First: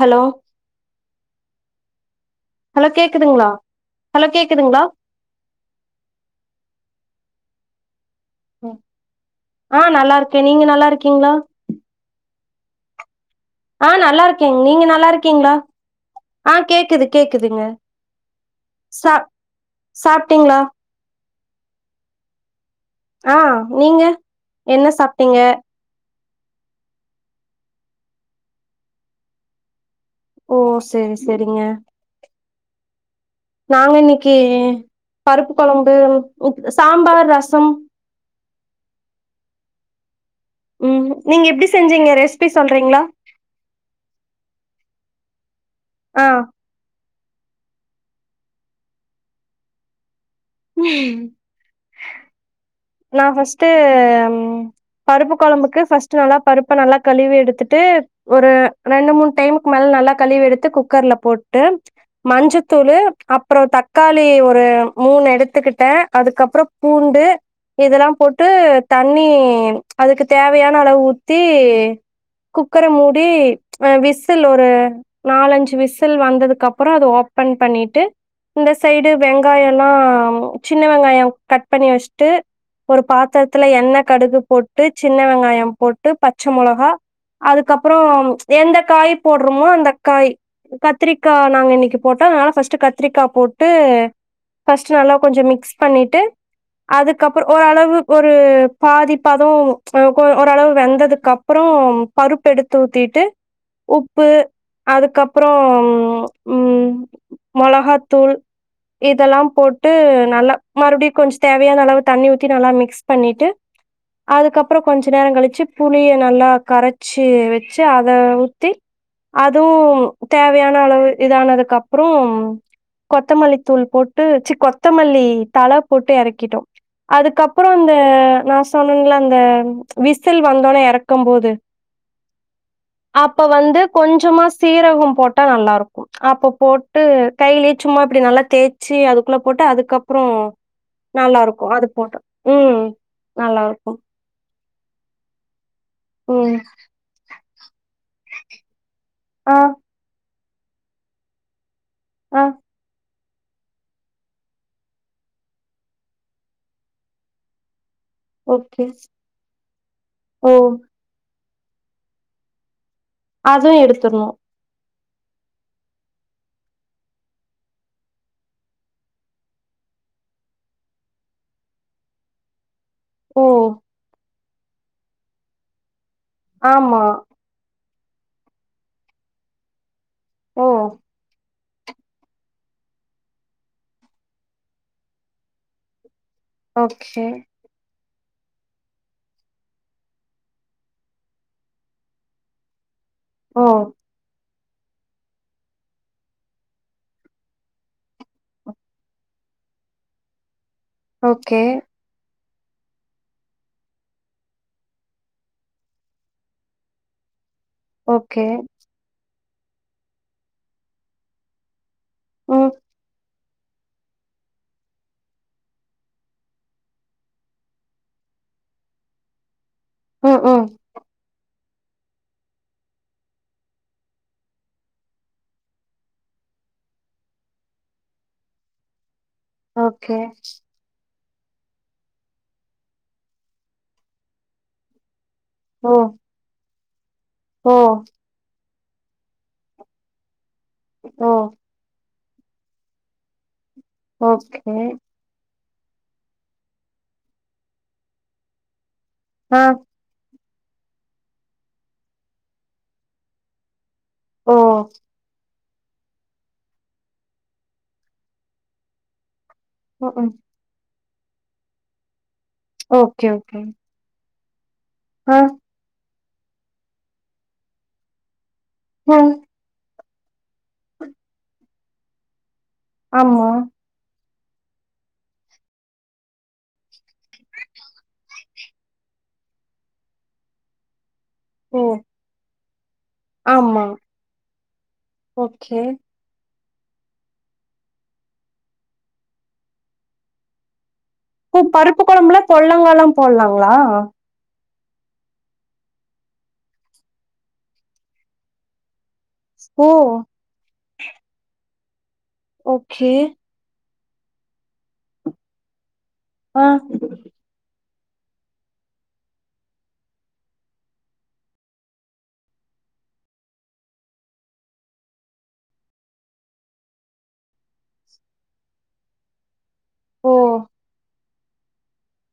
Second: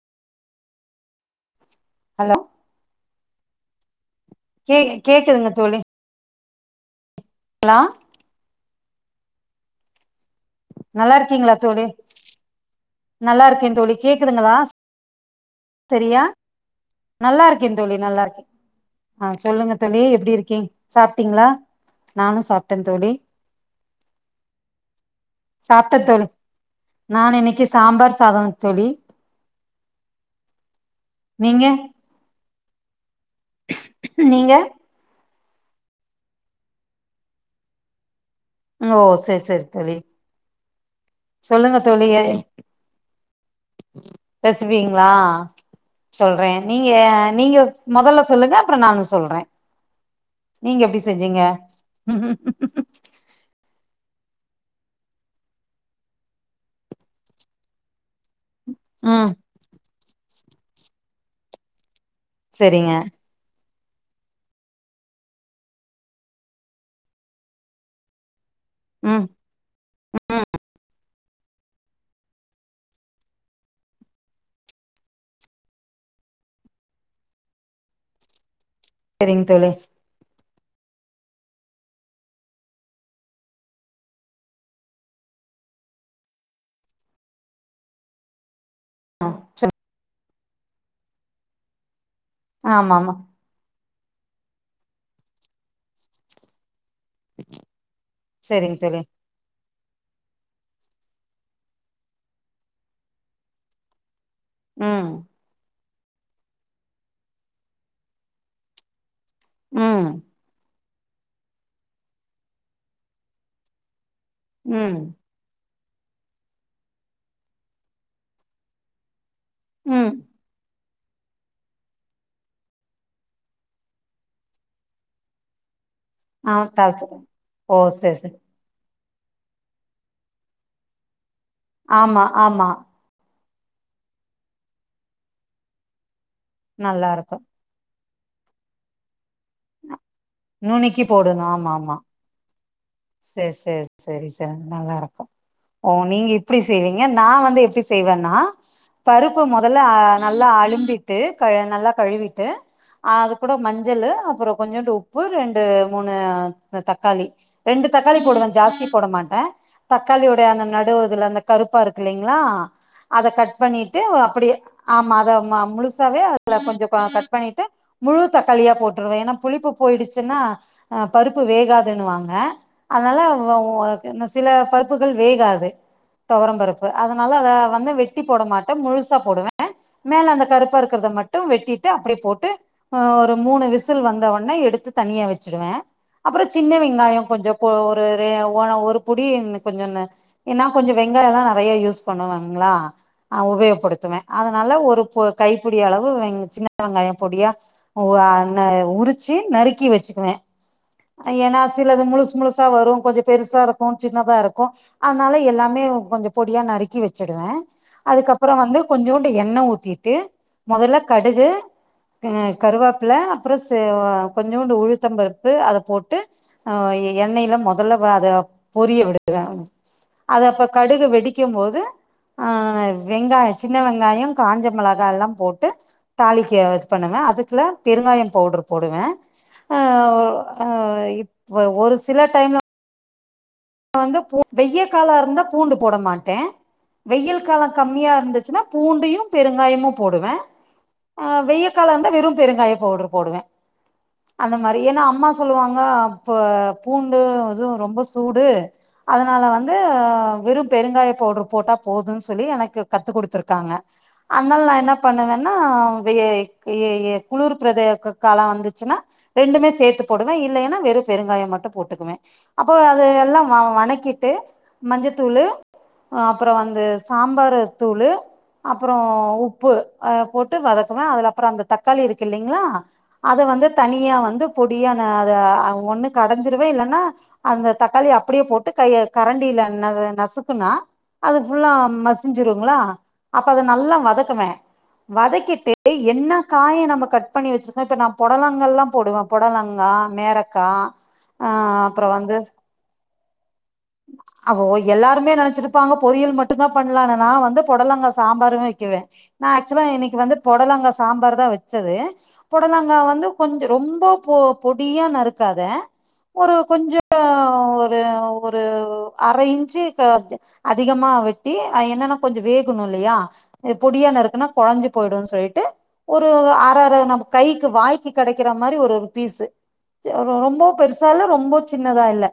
Hello hello hello கேக்குதுங்ளா? கே கேக்குதுங்க தோழி. ஹலோ ம் ஆ நல்லா இருக் க நீங்க நல்லா இருக்கீங்ளா? இருக்கீங்களா தோழி நல்லா இருக்கே ஆ தோழி நல்லா இருக்கே கேக்குதுங்களா நீங்க நல்லா இருக் சரியா நல்லா கேக்குதுங்க இருக்கே தோழி நல்லா இருக்கே சா ஆ சொல்லுங்க தோழி எப்டி சாப்ட்டீங்களா இருக்கீன் சாப் டீங்ளா நானு சாப் ஆ நீங்க என்ன சாப்ட்டீங்க? நா இன்னைக்கி சாம்பார் சாதொ தோழி ஓ செரி செரிங்க நீங்க நாங்க இன்னைக்கு நீங்க பருப்பு கொழம்பு உத் சாம்பார் ரசம் ம் ஓ செர் செர் தோழி ம் நீங்க எப்டி சொல்லுங்க செஞ்சீங்க தோழியே ரெசிபி சொல்றீங்களா பெசுவீங்ளா சொல்றே நீங்க நீங்க மொதல்ல சொல்லுங்க அப்றோ நானு சொல்ற நீங்க எப்டி ஆ செஞ்சீங்க? நா ஃபர்ஸ்ட்டு அம் பருப்பு கொழம்புக்கு ஃபஸ்ட்டு நல்லா பருப்ப நல்லா கழுவி எடுத்துட்டு ஒரு ரெண்டு மூண் ம் டைமுக்கு மேல நல்லா கழுவி எடுத்து குக்கர்ல போட்டு சரிங்க மஞ்சத்தூளு அப்றோ தக் காளி ஒரு மூணு எடுத்துக்கிட்டே அதுக்கப்பறோ பூண்டு இதெல்லா போட் டு தண்ணி ம் அதுக்கு ம் தேவயான அளவு ஊ த்தி குக்கர மூடி வ விசில் ஒரு நாலஞ்சு விசில் வந்ததுகப்புறோ அத ஓப்பன் பண்ணிட்டு இந்த சைடு சரிங்க தோழி வெங்காயலா சின்ன வெங்காயோ கட் பண்ணி வச் ட்டு ஒரு பாத்ரத்துல எண்ண கடுகு போட்டு சின்ன வெங்காயோ போட்டு பச்ச மொளகா அதுக்கப்பறோ எந்த காய் ஆ போட்றொமோ அந்த காய் கத்ரீக்கா நாங்க இன்னைக்கு போட்டா அதுனால ஃபஸ்ட்டு ஆமா ஆமா கத்ரீக்கா போட்டு ஃபஸ்ட்டு நல்லா கொஞ்ச மிக்ஸ் பண்ணிட்டு அதுக்கப்புறு ஓரளவு ஒரு செரிங்க தோழி பாதிப்பதோ நமுக்கு ஓர ஓரளவு வெந்ததுக்கப்றோ பருப்பு எடுத்து ஊத்திட்டு உப் பு ம் அதுக்கப்றோம் ம் ம் மொளகாதூள் இதெல்லா போட்டு ம் நல்லா மறுப்டி கொஞ்ச் தேவையான அளவு தண்ணி ஊத்தி நல்லா மிக்ஸ் பண்ணிட்டு அதுக்கப்றோ ம் கொஞ்சு நேரங் கழிச்சு புளிய நல்லா கரச்சு வெச்சு அத ஊத்தி அதுவு ம் தேவுயான அளவு இதானதுக்கபறோ கொத்தமல்லித்தூள் போட்டு ச்சி கொத்தமல்லி தல போட்டு ஆ கிட்டோ தாளிச்சிட்டே அதுக்கப்புறோ ஓ அந்த சேரி சேரி நா சொன் னுங்லா அந்த விசில் வந்தோனே எறக்கம் போது ஆமா ஆமா அப்ப வந்து கொஞ்சமா சீரகம் போட்டா நல்லாருக்கு அப்ப போட்டு நல்லா இருக்கு கையிலயே சும்மா அப்டி நல்லா தேய்ச்சு அது குள்ள போட்டா அதுக்கப்புறோ நுணுக்கி நல்லாருக்கு அது போட்டா ம் சேர் சேர் நல்லாருக்கும். சரி சார் நல்லாருக்கு ஓ நீங்க ம். இப்பிடி செய்வீங்க நா வந்து எப் ச்சு செய்வன்னா பருப்பு ஆ, முதல்ல அ நல்லா அலிம்பிட்டு கைய நல்லா ஆ. கழுவிட்டு அது கூட மஞ்சளு அப்புறோ கொஞ்சோண்டு உப்பு ரெண்டு மூணு தக்காளி ரெண்டு தக்காளி போடுவே ஓகே. ஜாஸ்தி போட மாட்டே தக்காளியுடைய ஓ! அந்த நடு இதுல அந்த கருப்பாருக்கில்லைங்களா அத கட் அதுவும் பண்ணிட்டு எடுத்துரணும். அப்படியே ஆமா அத ம முழுசாவே அதுல கொஞ்சம் கா கட் பண்ணிட்டு முழு தக்காளியா போட்டுருவேன் ஏனா புளிப்பு போயிடுச்சுன்னா ஹ பருப்பு வேகாதுன்னுவாங்க. அதனால வ ஓ என்ன சில பருப்புகள் வேகாது துவரம்பருப்பு ஆமா. அதனால அத வந்து வெ வெட்டி போட மாட்டேன் முழுசா போடுவேன் மேல அந்த ஓ! கருப்பா இருக்கிறத மட்டும் வெட்டி விட்டு அப்டி போட்டு அ ஒரு மூணு விசில் வந்தவுனே எடுத்து தனியா வச்சுடுவேன் அப்பறம் சின்ன ஓகே. வெங்காயம் கொஞ்சம் ஒரு ரே ஓன ஒரு புடி கொஞ்சம் நா ஏன்நா கொஞ்சம் வெங்காயம் தான் நறைய யூஸ் பண்ணுங்களா ஆ ஓ! உப நல்ல ஒரு பொ கைப்பிடி அளவு வெ சின்ன வெங்காயம் பொடியா உ அ உரிச்சு நறுக்கி வச்சுக்குவேன் ஓகே, ஏனா சிலது முழுஸ் முழுசா வரும் கொஞ்சம் பெருசா இருக்கும் சின்னதா இருக்கும் அதனால எல்லாமே கொஞ்சம் பொடியா நறுக்கி வச்சிடுவே ஓகே. அதுக்கப்பறம் வந்து கொஞ்சோண்டு எண்ணெய் ஊத்திட்டு மொதல்ல கடுகு அம ம், கருவப்பல அப்பறம் ச கொஞ்சோண்டு உழுத்தம்பருப்பு அது போட்டு எண்ணெயல்லாம் மொதல்ல வ அது பொரிய விடு [unintelligible] ம், அது அப்ப ம். கடுகு வெடிக்கும் போது ஆ வெங்காயம் சின்ன வெங்காயம் காஞ்ச மிளகால்லாம் போட்டு தாளிக்க இது பண்ணுவேன் அதுக்குள்ள பெருங்காயம் பவுடர் போடுவேன் அ ஓகே. அ ஒ ஒரு சி சில டைம்ல வந்து வெய கால இருந்தா பூண்டு ஓ! போட மாட்டேன் வெயில் ஓ! காலம் கம்மியா இருந்துச்சுன்னா பூண்டையும் பெருங்காயமும் போடுவேன் ஓ! ஆ வெய காலம் இருந்த வெறு பெருங்காய பவுடரு போடுவேன் அந்த ஓகே. மாரி ஏன்னா அம்மா சொல்லுவாங்க [unintelligible] இப்ப பூண்டு இதுவும் ரொம்ப சூடு அ அதனால ஆ. வந்து விருப்பு பெருங்காய பவுடர் போட்டா போதுன்னு சொல்லி எனக்கு கத்து கொடுத்திருக்காங்க ஓ! அதனால நான் என்ன பண்ணுவன் னா வே ஏ ஏ ஏ குளிர் பிரதே க கால வந்துச்சுன்னா ரெண்டுமே சேத்து ம்ஹ்ம். போடுவே இல்லைன்னா வெறு பெருங்காய மட்டு போட்டுக்குவே அப்போ அது ஓகே, எல்லாம் ஆ ஓகே. வணக்கிட்டு மஞ்ச ஆ. தூள்ளு அப்புறோ வந்து சாம்பாரு தூளு அப்புறோ ம். உப்பு அ போட்டு வதக்குவே அதுல அப்புற அந்த தக்காளி இருக்கு இல்லலைங்களா அத ஆமா. வந்து தனியா வந்து பொடியான அது அ ஒண்ணு கடைஞ்சிருவே இல்லைன்னா அந்த தக்காளி அப் அப்டியே போட்டு க கரண்டியில ந நசுக்குனா அது ஃபுல்லா ஓ! மசிஞ்சிரு ங்களா அப்ப அத ஆமா நல்லா வதக்குவே வதக்கிட்டு ஓகே என்னா காய நம்ம கட் பண்ணி வச்சிருக்கோ இப்ப நா பொடலங்கல்லா போடுவே பொடலங்கா மேரக்கா ஆ பு பருப்பு அப்புறோ வந்து கொழம்புல கொல்லங்காலா போட்லா ங்களா அப்போ எல்லாருமே நெனைச்சிருப்பாங்க பொரியல் மட்டுந்தா பண்ணலானு நா வந்து பொடலங்க சாம்பாரு வைக்குவே நா ஆக்சுலா ஓ இனைக்கு வந்து பொடலங்கா சாம்பார் தா வச் வச்சது புடலாங்க ஓகே வந்து கொஞ்ச ரொம்போ பொ பொடியா நறுக்காத ஒரு ஆ கொஞ்ச ஒரு இந்தவ் ஒரு அரை இன்ச்சு க அதிகமா வெட்டி என்னன்னா கொஞ்ச வேகணு இல்லையா பொடியான இருக்குன்னா குழஞ்சு போயிடும்ன்னனு சொல்லிட்டு ஒரு அரை அரை நம்ம கைக்கு வாய்க்கு கெடைக்கிற மாரி ஒரு ஒரு பீஸு ஓ ரொம்ப பெருசால ரொம் ம்போ சின்னதா இல்ல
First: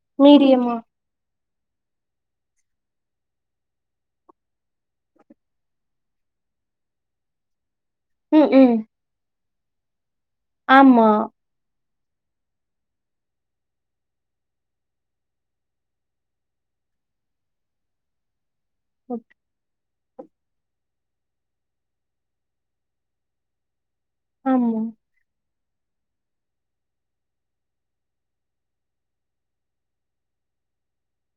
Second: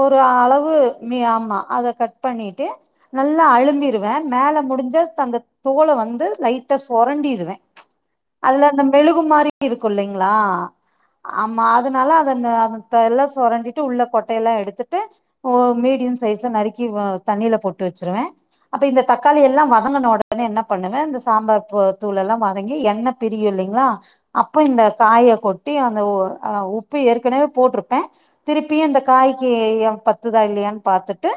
ஒரு ஆள் அளவு மீடியமா ம ஆமா அத கட் பண்ணிட்டு நல்லா அலும்பிடுவே மேல முடிஞ்ச அந்த தோல வந்து லைட்டா சொரண்டிடுவே ம் அதுல ம் அந்த மெழுகு மாறி இருக்குமில்லைங்க ஆமா ஆமா அது அதனால அதன் அத எல்லாம் சொரண்டிட்டு உள்ளே கொட்டையெல்லாம் எடுத்துட்டு ஓ மீடியம் சைஸ நறுக்கி தண்ணியில போட்டு வச்சிருவேன் அப்ப இந்த ஓ- தக்காளி எல்லாம் வ வணங்கன உடனே என்ன பண்ணுவன் இந்த சாம்பார் தூள் எல்லாம் வதங்கி எண்ணெ பிரியும் இல்லைங்களா அப்ப ஆமா இந்த காய கொட்டு அந்த உப்பு ஏற்கனவே போட்டிருப்பேன் திருப்பியும் இந்த காய்க்கு பத்துதா இல்லையான்னு பார்த்துட்டு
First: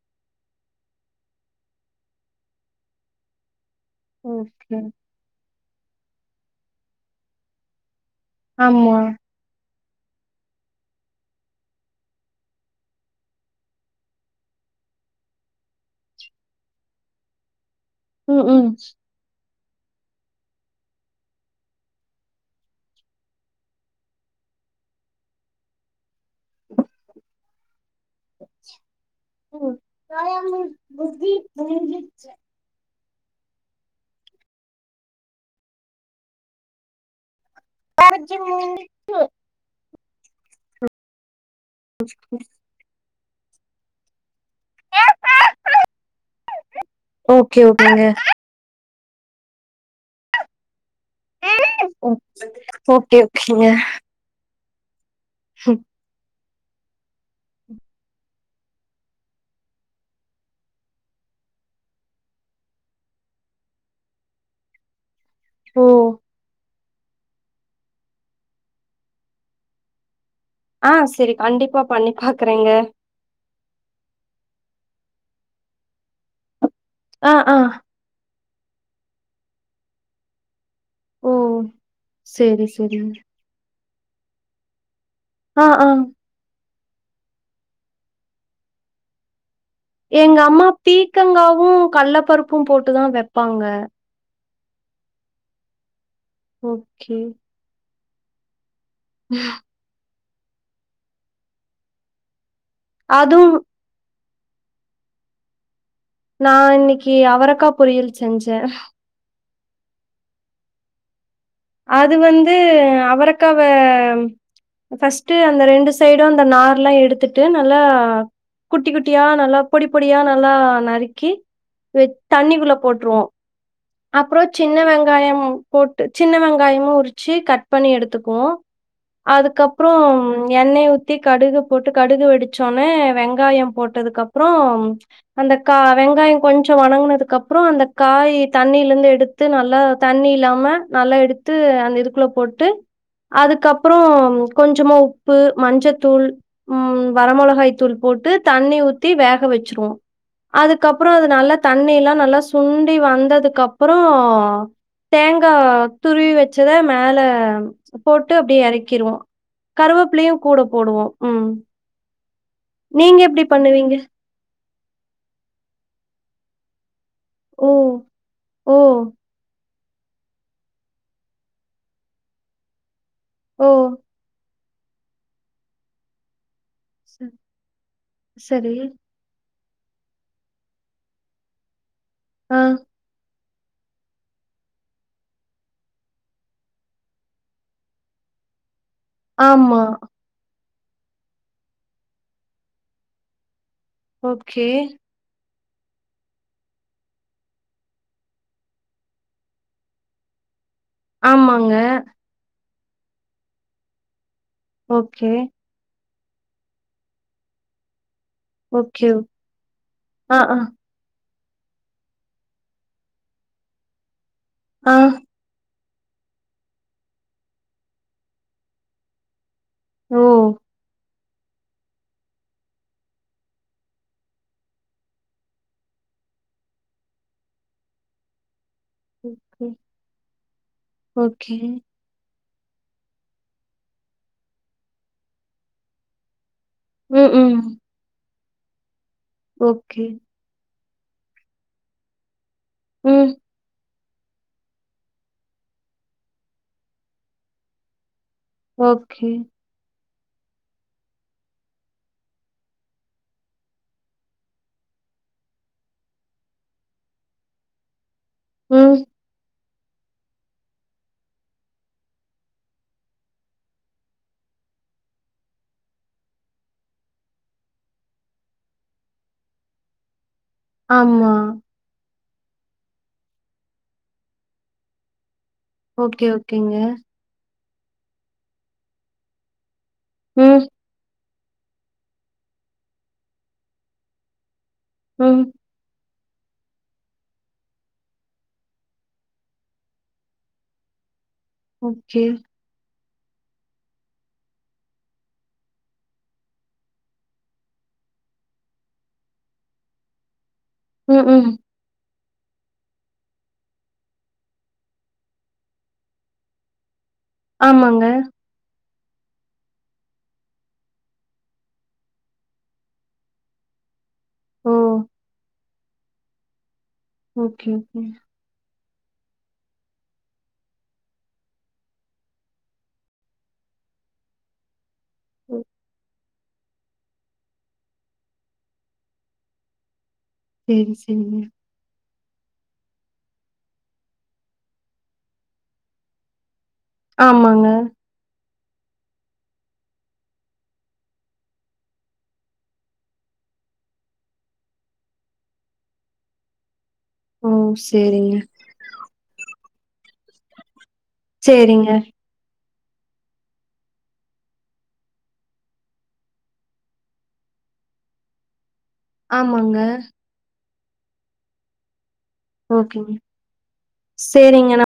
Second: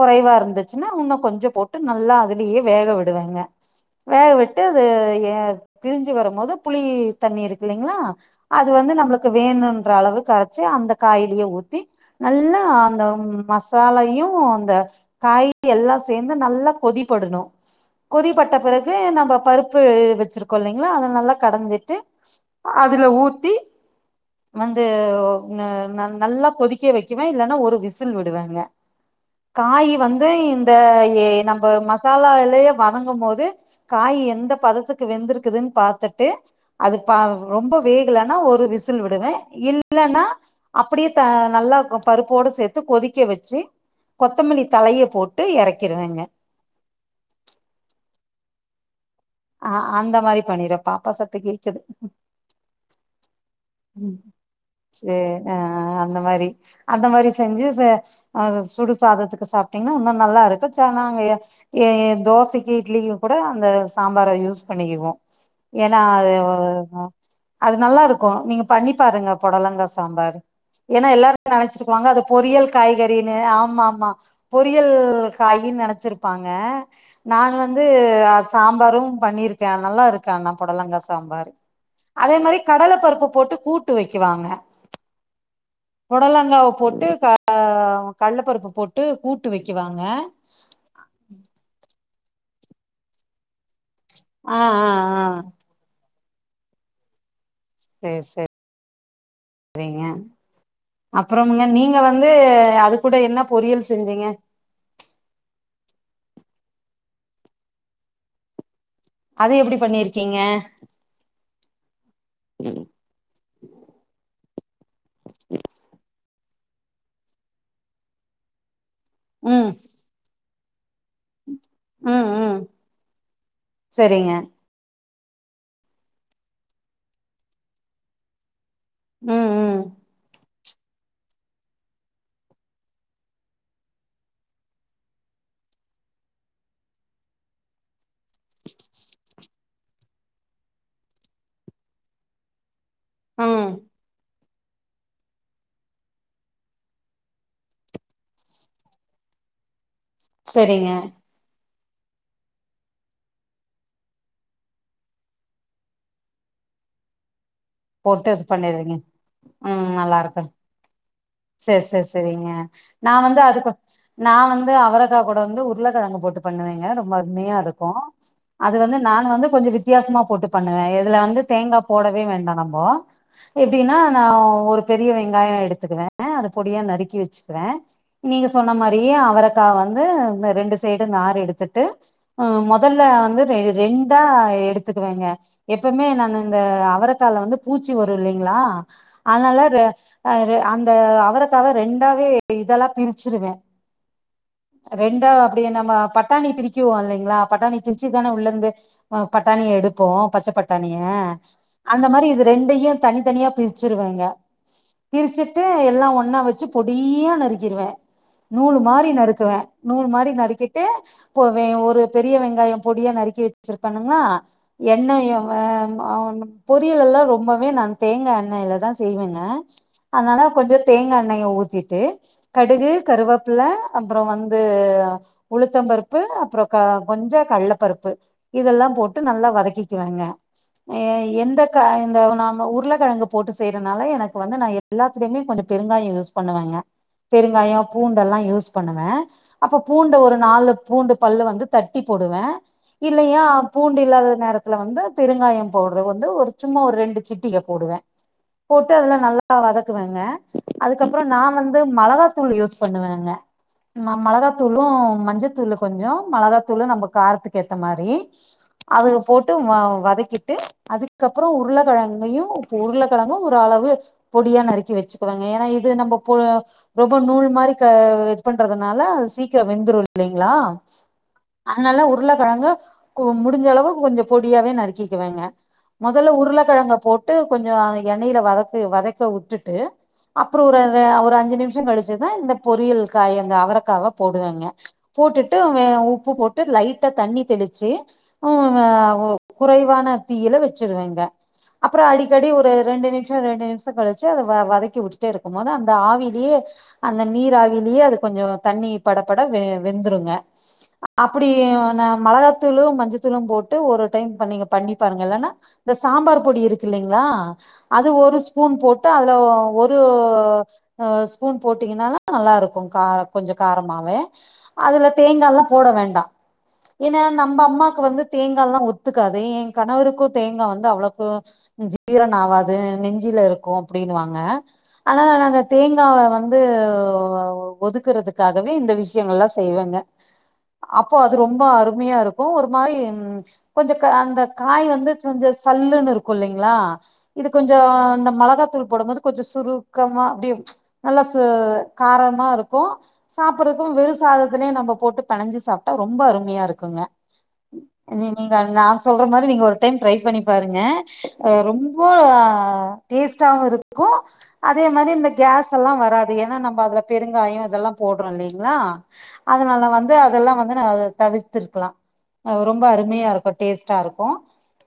குறைவா இருந்துச்சுன்னா உன்னும் கொஞ்சம் போட்டு நல்லா அதுலேயே வேக விடுவேங்க வேக விட்டு ஓகே அது ஏ பிரிஞ்சு வரும் போது புளி தண்ணி இருக்கு இல்லைங்களா அது வந்து ஆமா நம்மளுக்கு வேணும் அளவு கரைச்சி அந்த காய்லேயே ஊத்தி நல்லா அந்த மசாலையும் அந்த காய் எல்லாம் சேர்ந்து நல்லா கொதிபடணும் ம் கொதிப்பட்ட ம் பிறகு நம்ம பருப்பு வச்சிருக்கோம் இல்லைங்களா அத நல்லா கடைஞ்சி வச்சுஅதுல ஊத்தி வந்து நல்லா கொதிக்க வைக்குவேன் இல்லேன்னா ஒரு தூவி விடுவேங்க காய் வந்து இந்த ஏ நம்ப மசாலாலேயே வதங்கும்போது காய் எந்த பதத்துக்கு வெந்திருக்குதுன்னு பாத்துட்டு அது பா ரொம்ப வேகலனா ஒரு விசில் விடுவே இல் இல்லேன்னா அப்பிடியே நல்லா பருப்போடு சேத்து கொதிக்க வச்சு கொத்தமல்லி தழைய போட்டு இறக்கிருவேங்க ஓகே ஓகேங்க ஆஹ் அந்த மாரி பண்ணிரம் ஓகே ஓகேங்க ம் ஆஹ் அந்த மாரி அந்த மாரி செஞ்சு ச ஆ சுடுசாதத்துக்கு சாப்பிட்டீங்கன்னா இன்னும் நல்லா இருக்கும் சொன்னாங்க ஐயா தோசைக்கு இட்லிக்கு கூட அந்த சாம்பாரை யூஸ் பண்ணிக்குவோ ஓ ஏனா அது ஒரு அது நல்லா இருக்கும் நீங்க பண்ணி பாருங்க புடலங்கா சாம்பார் ஆ ஏன்னா செரி எல்லாருமே கண்டிப்பா நினைச்சிக்குவாங்க பண்ணி அது பொரியல் பாக்குறேங்க காய்கறின்னு ஆமா ஆமா ஆமா பொரியல் காயின்னு நினைச்சிருப்பாங்க ஆ நான் ஆ வந்து சாம்பாரும் பண்ணியிருக்கே நல்லா இருக்கு ஆனா ஓ அதே மரி செரி கடல செரிங்க பருப்பு போட்டு கூட்டு துட்டு வைக்க வாங்க ஆ ஆ புடலங்காவ் போட்டு ஆ கல்லப்பருப்பு போட்டு கூட் எங்க அம்மா பீக்கங்காவு கல்ல பருப்பும் போட்டுதா வெப்பாங்க ஆஹ் ஆஹ் ஆஹ் ஓகே செர் செர் ரிங்க அப்புறோம் ங்க நீங்க வந்து அது கூட என்ன அதுவும் பொறியல் செஞ்சிங்க நா இன்னைக்கி அவரக்கா பொரியல் செஞ்ஜ அது எப்புடி பண்ணிருக்கீங்க அது வந்து அவரக்கவ ஃபஸ்ட் அந்த ரெண்டு சைட் ந்த நார்லா எடுத்துட்டு நல்லா குட்டி குட் டியா நல்லா ம் பொடி பொடியா நல் ல்லா நரிக் கி ம் ம் தண்ணிக்குள்ள போற்றுவோ செரிங்க அப்புறோ சின்ன வெங் கயமும் போட்டு சின்ன வெங்காயமுமா உரிச்சு கட் பண்ணி எடுத்துக்குவோ ம் ம் அதுக்கப்புறோம் எண்ணைய ஊத்தி கடுகு போட்டு கடுகு வெடிச்சோனே வெங்காயம் போட்டதுக் கப்புறோ அந்த கா வெங்காயம் கொஞ்சோம் வணங்குனதுக்க அப்புறோ அந்த காய் தண்ணில இருந்து எடுத்து நல்லா தண்ணி இல்லாம நல்லா எடுத்து அந்த இதுக்குள்ள போட்டு ம் அதுக்கப்புறோம் கொஞ்சமாக உப்பு மஞ்சத்தூள் வர மொளகாய் தூள் போட்டு தண்ணி ஊத்தி வேக வச்சுருஒம் செரிங்க அதுக்கப்புறோ அது நல்லா தண்ணி எல்லா நல்லா சுண்டி வந்ததுக்கு க ப்புறோ தேங்காவ துருவி வச்சத மேல போட்டு இது அப்டியே பண்ணிருவீங்க இறக்கிறுவோ கருவேப்பில்லயு கூட போடுவோ செரி செர்ரி செரிங் நா வந்து எப்படி அதுக்கு பண்ணுவீங்க? நா வந்து அவரக்கா கூட வந்து உருளைக்கிழங்கு போட்டு பண்ணுவீங்க ரொம்ப மிமையா ஓ! இருக்கு அது ஓ! வந்து நா வந்து கொஞ்ச வி வித்தியாசமா போட்டு பண்ணுவே இதுல வந்து தேங்கா போடவே வேண்டா நம்போ ஓ! எப்டின்னா நா ஒரு பெரிய வெங்காய எடுத்துக்குவே ஆ அது பொடியா நறுக்கி ச வச்சிக்கிற நீங்க சொன்ன சரி. மாரியே அவர க்கா வந்து இந்த ரெண்டு சைடு நார் எடுத்துட்டு ஆ. ம் மொதல்ல வந்து ரெ ரெண்டா எடுத்துக்குவேங்க எப்பமே நானு இந்த அவரக்கால வந்து பூச்சி வரு இல்லிங்களா அதனால ஆமா. ரெ அ ரெ த அவரக்காவ ரெண்டாவே இதெல்லா பிரிச்சிருவே ஓகே அப்டி நம்ம பட்டாணி பிரிக்வோ இல்லைங்களா பட்டாணி பிரிச்சி தான உள்ளந்து பட்டாணி எடுப்போ பச்ச பட் தானிய ஆமாங்க. அந்த மாரி இது ரெண்டையு டியு தனித்தனியா பிரிச்சிருவங்க ஓகே எல்லா ஒன்னா வச்சி பொடியா நறுக்கிறுவே நூலு மாரி ஓகே. நறுக்குவே நூலு மாரி ஆ, ஆ, நறுக்கிட்டு இப்போ வெ ஒரு பெரிய வெங்காயம் பொடியா நறுக்கி வச்சிருப்பனுங்களா ஆ. எண்ணய வ ஆ பொரியலெல்லா ரொம்பவே நா தேங்கா எண்ணெய்ல தா செய்வேங்க ஓ! அதனால கொஞ்ச தேங்கா எண்ணய ஊத்திட்டு கடுகு கருவேப்பில அப்பறம் வந்து உளுத்தம் பருப்பு அப்பறம் க கொஞ்ச கல்ல பருப்பு இதெல்லா போட்டு நல்லா ஓகே. வதக்கிக்குவங்க ஓகே. எந்த க இந்த நா உருளக்கெழங்கு போட்டு செய்யறனால எனக்கு வந்து நா எல்லாத்துலயுமே கொஞ்ச பெருங்காயம் யூஸ் பண்ணுவங்க ம், ம். பெருங்காயோ பூண்டெல்லா யூஸ் பண்ணுவே அப்ப ஓகே. பூண்டு ஒரு நாலு பூண்டு பல்லு வந்து தட்டி போடுவே ம். இல்லையா பூண் ண்டு இல்லாத நேரத்துல வந்து பெருங்காயம் பவுடரு வந்து ஒரு சும்மா ஒரு ரெண்டு சிட்டிக போடுவே போட்டு அதுல ஓகே நல்லா வதக்குவேங்க அதுக்கப்பற நா வந்து மளகாத்தூள் யூஸ் பண்ணுவேங்க மளகாத்தூளு மஞ்சத்தூள் கொஞ்சம மளகாத்தூள் நம்ம காரத்துக்கு ஏத்த மாரி ம். அதுக்கு போட் ட்டு வ வதக்கிட்டு அதுக்கப்பறொ உருளக்கெழங்கையு உருளக்கெழங்கு ஓரளவு பொடியா நறுக்கி வச்சுக்கனுங்க ஏனா இது நம்ப பொ ரொம்பொ நூல் மாரி க இது பண்றதுனால அது சீக்கரொ வெந்துரு லிங்களா ஆமா. அதனால உருளக் கெழங்க கு முடிஞ்ச அளவுகு கொஞ்சொ பொடியாவே நறுக்கிக்குவங்க ஓகே, மொதல்ல ஓகேங்க. உருளக்கெழங்க போட்டு கொஞ்சொ எண்ணையில வதக்கி வதக் க வுட்டுட்டு அப்பறோ ம், ஒரு ர அ ஒரு அஞ் ஞ்சு நிமிஷொ கழிச்சுதா இந்த பொரியல் காய் அந்த அவரக்காவ போடுவங்க ம். போட்டுட்டு வெ உ உப்பு போட்டு லைட்டா தண்ணி தெளிச்சு ஆ உ குறைவான தீயில வச்சுருவேங்க அப்பறொ ஓகே. அடிக்கடி ஒரு ரெண்டு நிமி ஷோ ரெண்டு நிமிஷோ கழிச்சு அத வ வதக்கி வுட்டுட்டே இருக்கம் போது அந்த ஆவிலேயே அந்த நீராவிலேயே அது கொஞ்சொ தண்ணி படப்பட வெ வெந்துருங்க ம், ம். அப்படி நா மளகாத்தூளு மஞ்சத்தூளு போட்டு ஒரு டைம் பண் நீங்க பண்ணி பாருங்க இல்லனா இந்த சாம்பார் பொடி இருக்கு இல்லைங் ங்ளா ஆமாங்க. அது ஒரு ஸ் பூன் போட்டு அதுல ஒ ஒரு அ ஸ்பூன் போட்டீங்கனால நல்லா இருக்கு கா கொஞ்சொ காரமாவே ஓ! அதுல தேங்காலா போட வேண்டா ஏனா நம்ப ஓகே, அம்மாக்கு ஓகே. வந்து தேங்கால்லா ஒத் ஓத்துகாது ஏ கணவருக்கு தேங்கா வந்து அவ்வளோக்கு ஜீரணாவாது நெஞ் ஞ்சுலருக்கு அப்படின்னுவாங்க ஆனா நா ஓ! அந்த தேங்காவ வந் ந்து ஒதுக்குறதுக்காகவே இந்த விஷயங்கள்ல்லா செய்வங்க சரி, அப்போ அது சரிங்க. ரொம்ப அருமையா இருக் கு ஒரு மாரி ம் கொஞ்சொ க அந்த காய் வந்து கொஞ்ச சல்லுன்னு இருக்கு இல்லைங் ங்களா இது ஆமாங்க. கொஞ்சோ மெளகாத்தூள் போடம்போது கொஞ்சொ சுருக்கமா அப்டியே நல்லா சு காரமா இருக்கு சாப்படறக்கு வெறு சாதத்துலேயே நம்ம போட்டு பெணஞ்சு சாப்ட்டா ரொம்ப அருமையா இருக்குங்க ஓ! நீ சரிங்க. நீங்க நா சொல்ற மாரி நீங்க ஒரு டைம் ட்ரை பண்ணி பாருங்க ஒ சரிங்க. ரொம்போ டேஸ்ட்டாவு இருக்கு அதே மாதி இந்த கேஸ்ஸெல்லா வராது ஏனா நம்ப அதுல பெருங்காயொ இதெல்லா போடுறோம் இல்லைங்களா ஆமாங்க. அதனால வந்து அதெல்லா வந்து தவ தவிர்த்திருக்கலா ரொம்ப ஓகேங்க. அருமையா இருக்கும் டேஸ்டா இருக்கும் சரிங்க.